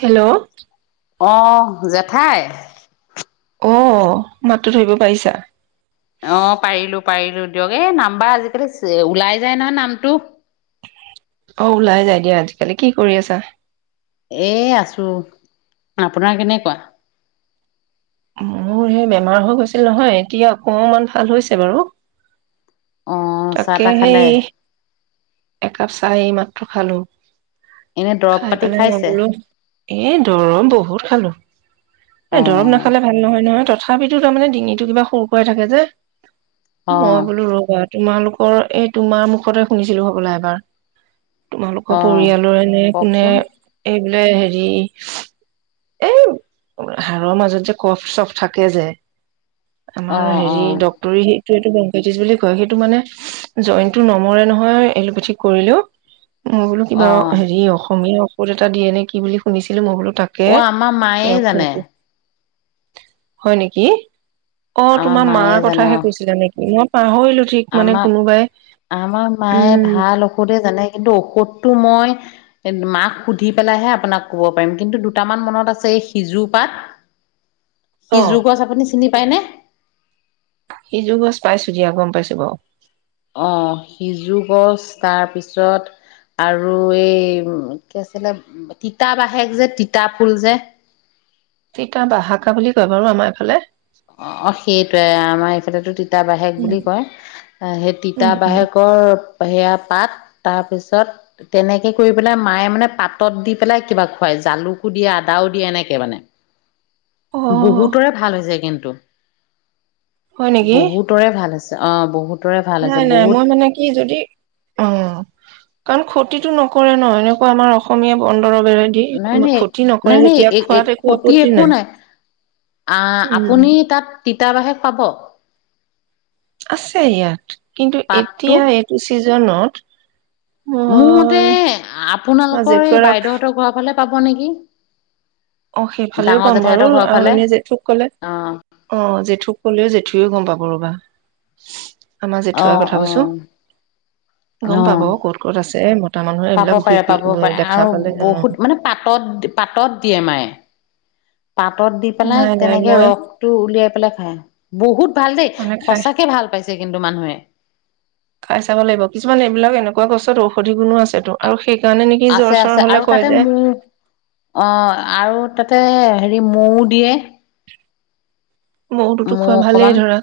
Hello অহ জেঠাই অ মাতটো ধৰিব পাৰিছা অ পাৰিলো পাৰিলো দিয়ক এ নাম্বাৰ আজিকালি ওলাই যায় নহয় নামটো অ ওলাই যাই দিয়া আজিকালি কি কৰি আছা এ আছো আপোনাৰ কেনেকুৱা মোৰ এই বেমাৰ হৈ গৈছিল নহয় এতিয়া অকমান ভাল হৈছে বাৰু অ' চাহ তাকে তাহ খালে সেই একাপ চাহ এমাত খালো এনে দৰৱ খাই পাতি পেলাই খাইছে নগলো এ দৰৱ বহুত খালো এ দৰৱ নাখ অ' নয় নহয় তথাপিতো তাৰমানে ডিঙিতটো কিবা সৰু কৰাই থাকে যে অ' মই বোলো ৰোগ আৰু তোমালোকৰ এই তোমাৰ মুখতে শুনিছিলো সবলা এবাৰ তোমালোকৰ অ' পৰিয়ালৰে এনে কোনে কওকচোন এই বোলে হেৰি এই হাড়ৰ মাজত যে কফ চফ থাকে যে আমাৰ অ' হেৰি অ' ড্ক্তৰী এইটো বেংকাইটিছ বুলি কয় সেইটো মানে জইনটো নমৰে নহয় এলোপেথিক কৰিলেও মই বোলো কিবা অ' হেৰি অসমীয়া এটা দিয়ে নেকি বুলি শুনিছিলো মইবোলো অ আমাৰ মায়ে জানে হয় নেকি অ আমাৰ তোমাৰ মায়ে মাৰ জানে কথাহে অ' কৈছিলা নেকি ম হয় আমাক আমাৰ মায়ে উম ভাল ঔষধে জানে কিন্তু ঔষধটো মই মাক সুধি পেলাইহে আপোনাক ক'ব পাৰিম কিন্তু দুটামান মনত আছে এই সিজু পাত অ সিজোৰ গছ আপুনি চিনি পায়নে সিজোৰ গছ পাইছোঁ দিয়া গম পাইছোঁ বাৰু অ সিজু গছ তাৰপিছত আৰু এই কি আছিলে তিতা বাহেক যে তিতা ফুল যে তিতা বাহাকা বুলি কয় বাৰু আমাৰ এইফালে অ অ সেইটয়ে আমাৰ ইফালেতো তিতাবাহেক উম বুলি কয় সেই উম উম তিতাবাহেকৰ সেয়া পাত তাৰ পিছত তেনেকে কৰি পেলাই মায়ে মানে পাতত দি পেলাই কিবা খুৱাই জালুকো দিয়ে আদাও দিয়ে এনেকে মানে অ বহুতৰে ভাল যায় কিন্তু হয় তম নেকি বহুতৰে ভাল আছে অ বহুত ভাল হৈছে নাই নাই মই মানে কি যদি অ কাৰণ ক্ষতিতটো নকৰে ন এনেকুৱা আমাৰ অসমীয়া বন। দৰৱেৰেদি নাই নাই ক্ষতি নকৰে নাই নাই যেতিয়া খোৱাত একো ক্ষতি আপত্তি একো নাই আহ উম আপুনি তাত। তিতাবাহেক পাব। আছে ইয়াত কিন্তু পাতটো এতিয়া এইটো ছিজনত। মোৰ মতে মই মই আপোনালোকৰ এই জেঠুৰাক বাইদেউহঁতৰ ঘৰৰ ফালে। পাব নেকি। অ সেইফালেও ডাঙৰ পাম বাৰু জেঠাইহঁতৰ ঘৰৰ আৰু ফালে এনে জেঠুক ক'লে অ অ জেঠুক কলেও জেঠু তেওঁ গম পাব ৰবা আমাৰ অ জেঠুৱা কথা অ কৈছো গম অ পাব ক'ত ক'ত আছে। হে ম পাব পাৰে পাব পাৰে আৰু অ বহুত মানে পাতত পাতত দিয়ে মায়ে। পাতত দি পেলাই নাই নাই তেনেকে মই ৰস টো উলিয়াই। পেলাই খাই বহুত। ভাল দেই মানে খাই সঁচাকে ভাল পাইছে কিন্তু মানুহে। কোৱা গছত ঔষধি গুণো আছেতো আৰু সেই আছে আছে আৰু তাতে মোৰ অ আৰু তাতে হেৰি। মৌ দিয়ে। বহুতোতো মৌ খোৱা ভালেই অকমান ধৰা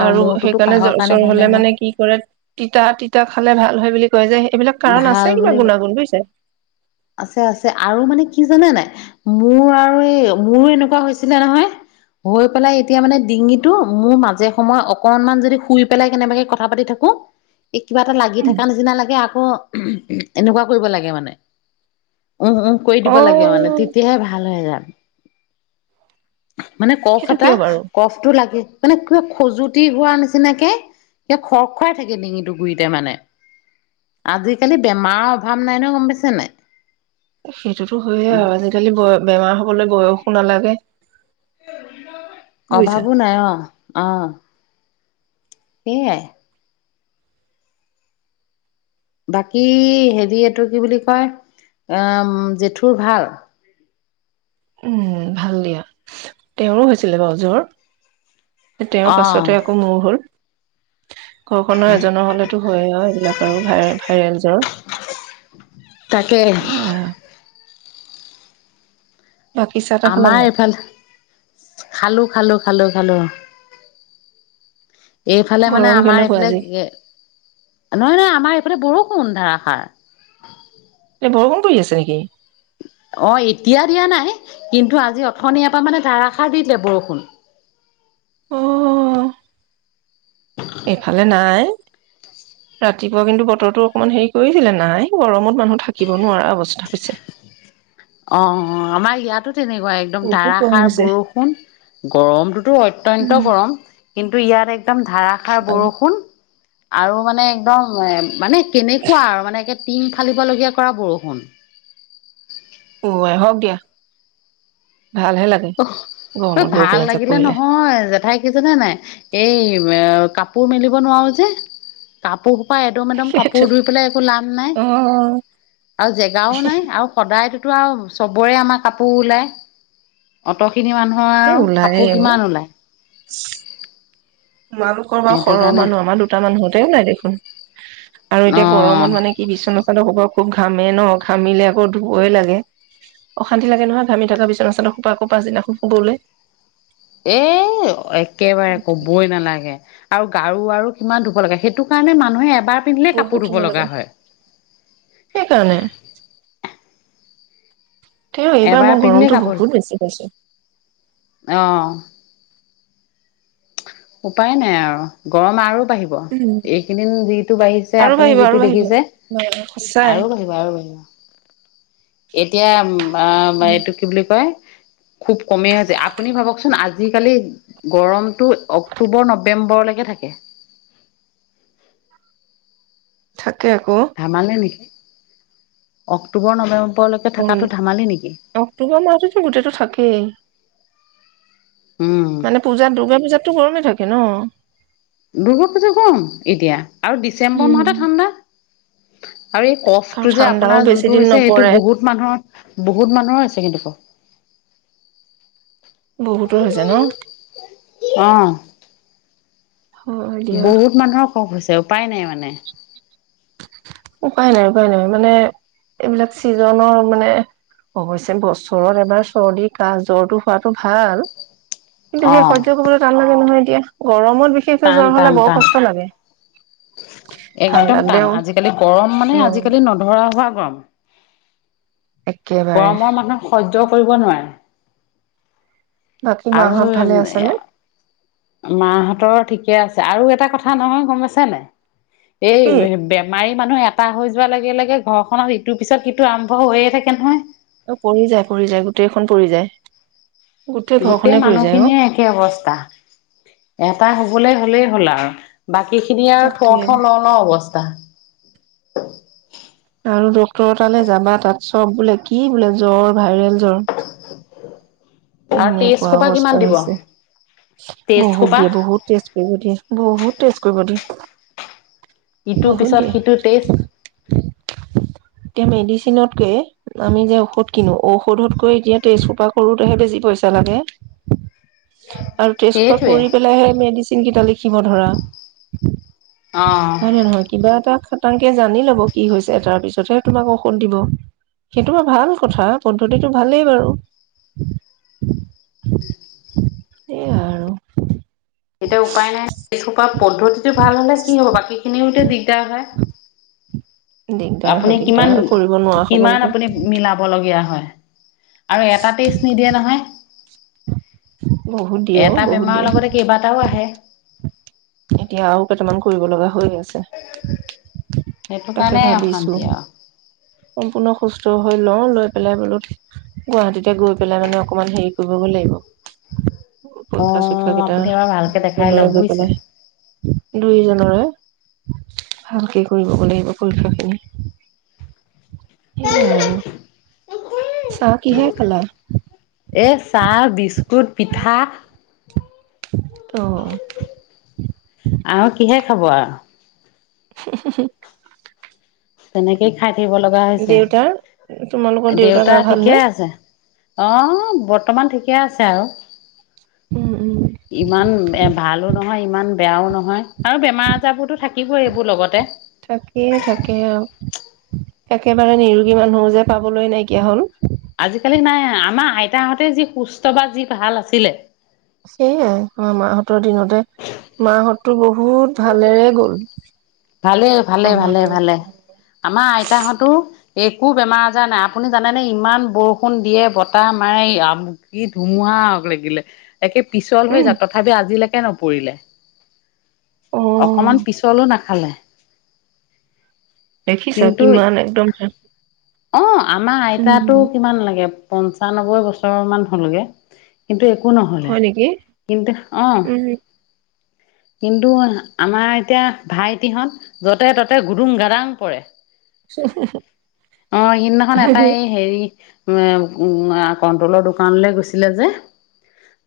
অ আৰু মূৰটোতো সেইকাৰণে কাহৰ জ্বৰ কাৰণে চৰ ভালে হলে হয় মানে কি কৰে তিতা তিতা খালে ভাল হয় বুলি। কয় যে এইবিলাক কাৰণ আছে ভাল কিবা বুলি গুণাগুণ বুজিছে আছে আছে আৰু মানে কি জানে নাই। মোৰ আৰু আৰু মোৰো এনেকুৱা হৈছে। ছিলে নহয়। হৈ পেলাই এতিয়া মানে ডিঙিটো মোৰ মাজে সময় অকনমান যদি শুই পেলাই কেনেবাকে কথা পাতি থাকো। এই কিবা এটা লাগি থকা নিচিনা লাগে। আকৌ এনেকুৱা কৰিব লাগে মানে। উম উম কৰি অ দিব লাগে মানে তেতিয়াহে ভাল হৈ যায়। মানে কফ সেইটো এটা কিয় বাৰু কফটো লাগি মানে কিবা খজুতি হোৱা নিচিনাকে স খৰ খুৱাই থাকে ডিঙিটো গুৰিতে মানে আজিকালি বেমাৰৰ অভাৱ নাই ন গম পাইছে নাই সেইটোতো হয়য়ে আৰু আজিকালি বয় বেমাৰ হবলৈ বয়স। একো নালাগে। বুজিছা অভাবো নাই অ। অঁ। সেয়াই। বাকী হেৰি এইটো কি বুলি কয়, আহ জেঠুৰ ভাল? উম। ভাল দিয়া তেওঁৰো হৈছিলে বাৰু জ্বৰ। তেওঁৰ অ পাছতে আকৌ মোৰ হল। ঘৰখনৰ এজনৰ হলেতো হয়ে আৰু এইবিলাক আৰু ভাইয়ে ভাইৰেল জ্বৰ। তাকে। এয়া বাকী চাহ তাহ খালা আমাৰ নাই এইফালে, খালো খালো খালো খালো। এইফালে মানে গৰম আমাৰ কেনেকুৱা এইফালে আজি নহয় নহয় আমাৰ এইফালে বৰষ কোন ধাৰাখাৰ এ বৰষুণ পৰি আছে নেকি? অ এতিয়া দিয়া নাই, কিন্তু আজি অথনিয় পা মানে ধাৰষাৰ দি দিলে বৰষুণ। অ এইফালে নাই। ৰাতিপুৱা কিন্তু বতৰটো অকমান হেৰি কৰিছিলে, নাই গৰমত মানুহ থাকিব নোৱাৰা অৱস্থা হৈছে। অ আমাৰ ইয়াতো তেনেকুৱা একদম বহুত গৰম ধাৰাসাৰ হৈছে বৰষুণ, গৰমটোতো অত্যন্ত উম। গৰম। কিন্তু ইয়াত এক ধাৰষাৰ বৰষুণ। আৰু মানে একদম এ মানে কেনেকুৱা আৰু মানে টিং ফালিবলগীয়া কৰা বৰষুণ। অ আ হওক দিয়া। ভালহে লাগে অ এই গৰমত ভাল বৰষুণ এজাক লাগিলে পৰিলে। নহয় জেঠাই কি জানে নাই? এই এ কাপোৰ মেলিব নোৱাৰোঁ যে। কাপোৰ এদম এদম কাপোৰ ধুই পেলাই একো লাভ নাই অ'। আৰু জেগাও নাই আৰু সদায় টো আৰু চবৰে আমাৰ কাপোৰ ওলায়। অত এইখিনি মানুহৰ এ আৰু ওলায়ে কাপোৰ অ', কিমান ওলায়। তোমালোকৰ বাৰু সৰহ মানুহ, আমাৰ দুটা মান হ‌ওঁতে নাই দেখোন। আৰু অ এতিয়া গৰমত মানে কি বিচনা চাদ হোপা খুব ঘামে ন ঘামিলে আকৌ ধুবই লাগে। অশান্তি লাগে নহয় ঘামি থকাৰ পিছত বিচনা চাদৰ সোপা পাছদিনাখনো শুবলৈ। এ একেবাৰে কবই নালাগে। আৰু গাৰু আৰু কিমান ধুব লাগে সেইটো কাৰণে মানুহে এবাৰ পিন্ধিলে কাপোৰ বহুত ধুব শুব লাগে। লগা হয় সেইকাৰণে। তেও এইবাৰ এবাৰ মই পিন্ধিলে গৰমটো কাপোৰ বহুত বেছি পাইছোঁ। অ', উপায় নাই আৰু গৰম আৰু বাঢ়িব উম। এইকেইদিন যিটো বাঢ়িছে আৰু আপুনি বাঢ়িব আৰু যিটো বাঢ়িব দেখিছে সঁচাই আৰু বাঢ়িব আৰু বাঢ়িব এতিয়া উম বা বা এইটো কি বুলি কয় খুব কমেই আছে আপুনি ভাবকচোন আজিকালি গৰম অক্টোবৰ নৱেম্বৰলৈকে থাকে থাকে থাকে আকৌ ধেমালি নেকি অক্টোবৰ নৱেম্বৰ অক্টোবৰ মাহতটো গোটেইটো থাকেই উম, মানে পূজা দুৰ্গা পূজাতটো সৰুকে থাকে ক ন দুৰ্গা পুজা কম এতিয়া আৰু ডিচেম্বৰ মাহতে ঠাণ্ডা উ আৰু এই আৰু কফটো যে ঠাণ্ডাও আপোনাৰ বেছি যোনটো দিন হৈছে সেইটো নপৰে বহুত মানুহৰ বহুত মানুহৰ হৈছে কিন্তু ক বহুতৰ হৈছে ন আহ অঁ দিয়া কফ হৈছে উপায় নাই মানে উপায় নাই উপায় নাই মানে এইবিলাক চিজনৰ মানে অৱশ্যে বছৰত এবাৰ চৰ্দি কাহ জ্বৰটো হোৱাতটো ভাল কিন্তু সেই অ'। সৈৰ্য্য কৰিবলৈ টান লাগে নহয় এতিয়া গৰম ত বিশেষকে টান জ্বৰ টান হলে বৰ টান কষ্ট লাগে একদম ঠাণ্ডাত টান দেও আজিকালি গৰম মানে উম আজিকালি নধৰা অ গম একেবাৰে গৰমৰ মানুহ সজ কৰিব নোৱাৰে বাকী আৰু মাহঁত ভালে আছেনে মাহঁতৰ ঠিকে আছে আৰু এটা কথা নহয় গম আছে নে এই কি বেমাৰি মানুহে কটা হৈ যোৱাৰ লগে লগে ঘৰখনত ইটোৰ পিছত সিটো আৰম্ভ হৈয়ে থাকে নহয় অ পৰি যায় পৰি যায় গোটেইখন পৰি যায় গোটেই ঘৰখনে পৰি যায় অ মানুহখিনিৰে একেই অৱস্থা এটা হবলৈ হ'লে হ'ল আৰু বাকীখিনি আৰু থওঁ তাকে থওঁ ল ল অৱস্থা অ আৰু ডক্টৰ তালৈ যাবা তাত চব বোলে কি বোলে জ্বৰ ভাইৰেল জ্বৰ অ এনেকুৱা অৱস্থা হৈছে টেষ্ট বহুত সোপা দিয়ে বহুত টেষ্ট কৰিব দিয়ে বহুত টেষ্ট কৰিব দিয়ে ইটোৰ বহুত পিছত দিয়ে সিটো টেষ্ট এতিয়া মেডিচিনতকে আমি যে ঔষধ কিনো ঔষধতকৈ এতিয়া তেজ চোপা কৰো তোৰ হে বেছি পইচা লাগে আৰু টেষ্ট হোপা সেইটোৱে কৰি পেলাইহে মেডিচিন যিকেইটা লিখিব ধৰা অ হয় নে নহয় কিবা এটা তেওঁলোকে জানি লব কি হৈছে তাৰ পিছতহে তোমাক ঔষধ দিব সেইটো বোৰ ভাল কথা পদ্ধতিটো ভালেই বাৰু উম উম এই আৰু এতিয়া উপায় নাই এইহোপা পদ্ধতিটো ভাল হলে কি হ'ব বাকী খিনিতে দিগদাৰ হয় দিগদাৰ হয় আপুনি দিগদাৰ কিমান হয় কৰিব নোৱাৰা কিমান সকলতো আপুনি মিলাব লগীয়া হয় আৰু এটা টেষ্ট নিদিয়ে নহয় বহুত দিয়ে অ এটা বহুত বেমাৰৰ দিয়ে লগতে কেইবাটাও আহে এতিয়া আৰু কেইটামান কৰিব লগা হৈ আছে সেইটো তাকে কাৰণেই ভাবিছো অশান্তি আৰু সম্পূৰ্ণ সুস্থ হৈ লওঁ লৈ পেলাই বোলো গুৱাহাটীতে গৈ পেলাই মানে অকমান হেৰি কৰিবগৈ লাগিব অ পৰীক্ষা চৰীক্ষা কেইটা আপুনি এবাৰ ভালকে দেখাই দুইজনৰে লওক গৈ বুজিছে পেলাই দুইজনৰে ভালকে কৰি লব লাগিব পৰীক্ষাখিনি সেইয়াই আৰু চাহ কিহে খালা এ চাহ বিস্কুট পিঠা উম অ' উম উম হব আৰু হে হে তেনেকেই খাই থাকিব লগা হৈছে দেউতাৰ তোমালোকৰ দেউতা গা ভালনেে আহ বৰ্তমান ঠিকে আছে আৰু উম উম ইমান এ ভালো নহয় ইমান বেয়াও নহয় আৰু বেমাৰ আজাৰ বোৰতো থাকিবই এইবোৰ লগতে থাকেই থাকে আৰু একেবাৰে নিৰোগী মানুহ যে পাবলৈ নাইকিয়া হল আজিকালি নাই আমাৰ আইতাহঁতে যি সুস্থ বা যি ভাল আছিলে সেইয়াই অ মাহঁতৰ দিনতে মাহঁতটো বহুত ভালেৰে গল ভালে ভালে আমাৰ ভালে আৰু ভালে আমাৰ আইতাহঁতো একো বেমাৰ আজাৰ নাই আপুনি জানেনেে ইমান বৰষুণ দিয়ে বতাহ মাৰে আম ধুমুহা লাগিলে একে পিছল হৈ উম যাওঁ তথাপি আজিলৈকে এ নপৰিলে অ অকমান পিছলো নাখ খালে দেখিছা কিমান একদম চ অঁ আমাৰ আইতাতো কিমান লাগে পঞ্চানবৈ বছৰ মান হ'লগে কিন্তু এক একো নহ'লে হয় নেকি কিন্তু অ উম কিন্তু আমাৰ এতিয়া ভাইটিহঁত যতে ততে গুদুং গাাদাং পৰে অঁ সিদিনাখন এটাই হেৰি উ উ কণ্ট্ৰলৰ দোকানলৈ গৈছিলে যে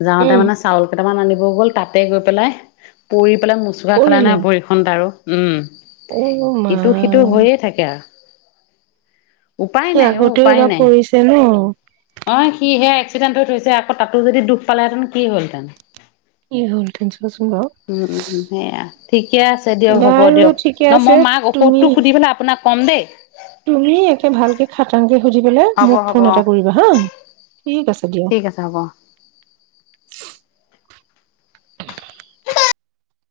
যাওঁতে উম মানে চাউল কটামান আনিব গ'ল তাতে গৈ পেলাই পৰি মোচোকা পৰিলে খানে পৰি আৰু উম অ মা ইটো সিটো হৈয়ে থাকে আৰু উপায় সি নাই অ আগতেও উপায় এবাৰ নাই পৰিছে ন অ সিহে চিদেন্ত টো হৈছে আকৌ তাতো যদি দুখ পালেহেঁতেন কি হলহেতেন কি হ'ল নচনাচোন বাৰু ঠিক ঠিকে আছে দিয়ক হ'ব বাৰু দিয়ক ঠিকে ন আছে মই মাক তুমি ঔষধতটো সুধি পেলাই আপোনাক কমদে তুমি একে ভালকে খাটাংকে সুধি বলৈ হ'ব মোক হ'ব ফোন অ এটা কৰিবা হা ঠিক আছে দিয়া ঠিক আছে হ'ব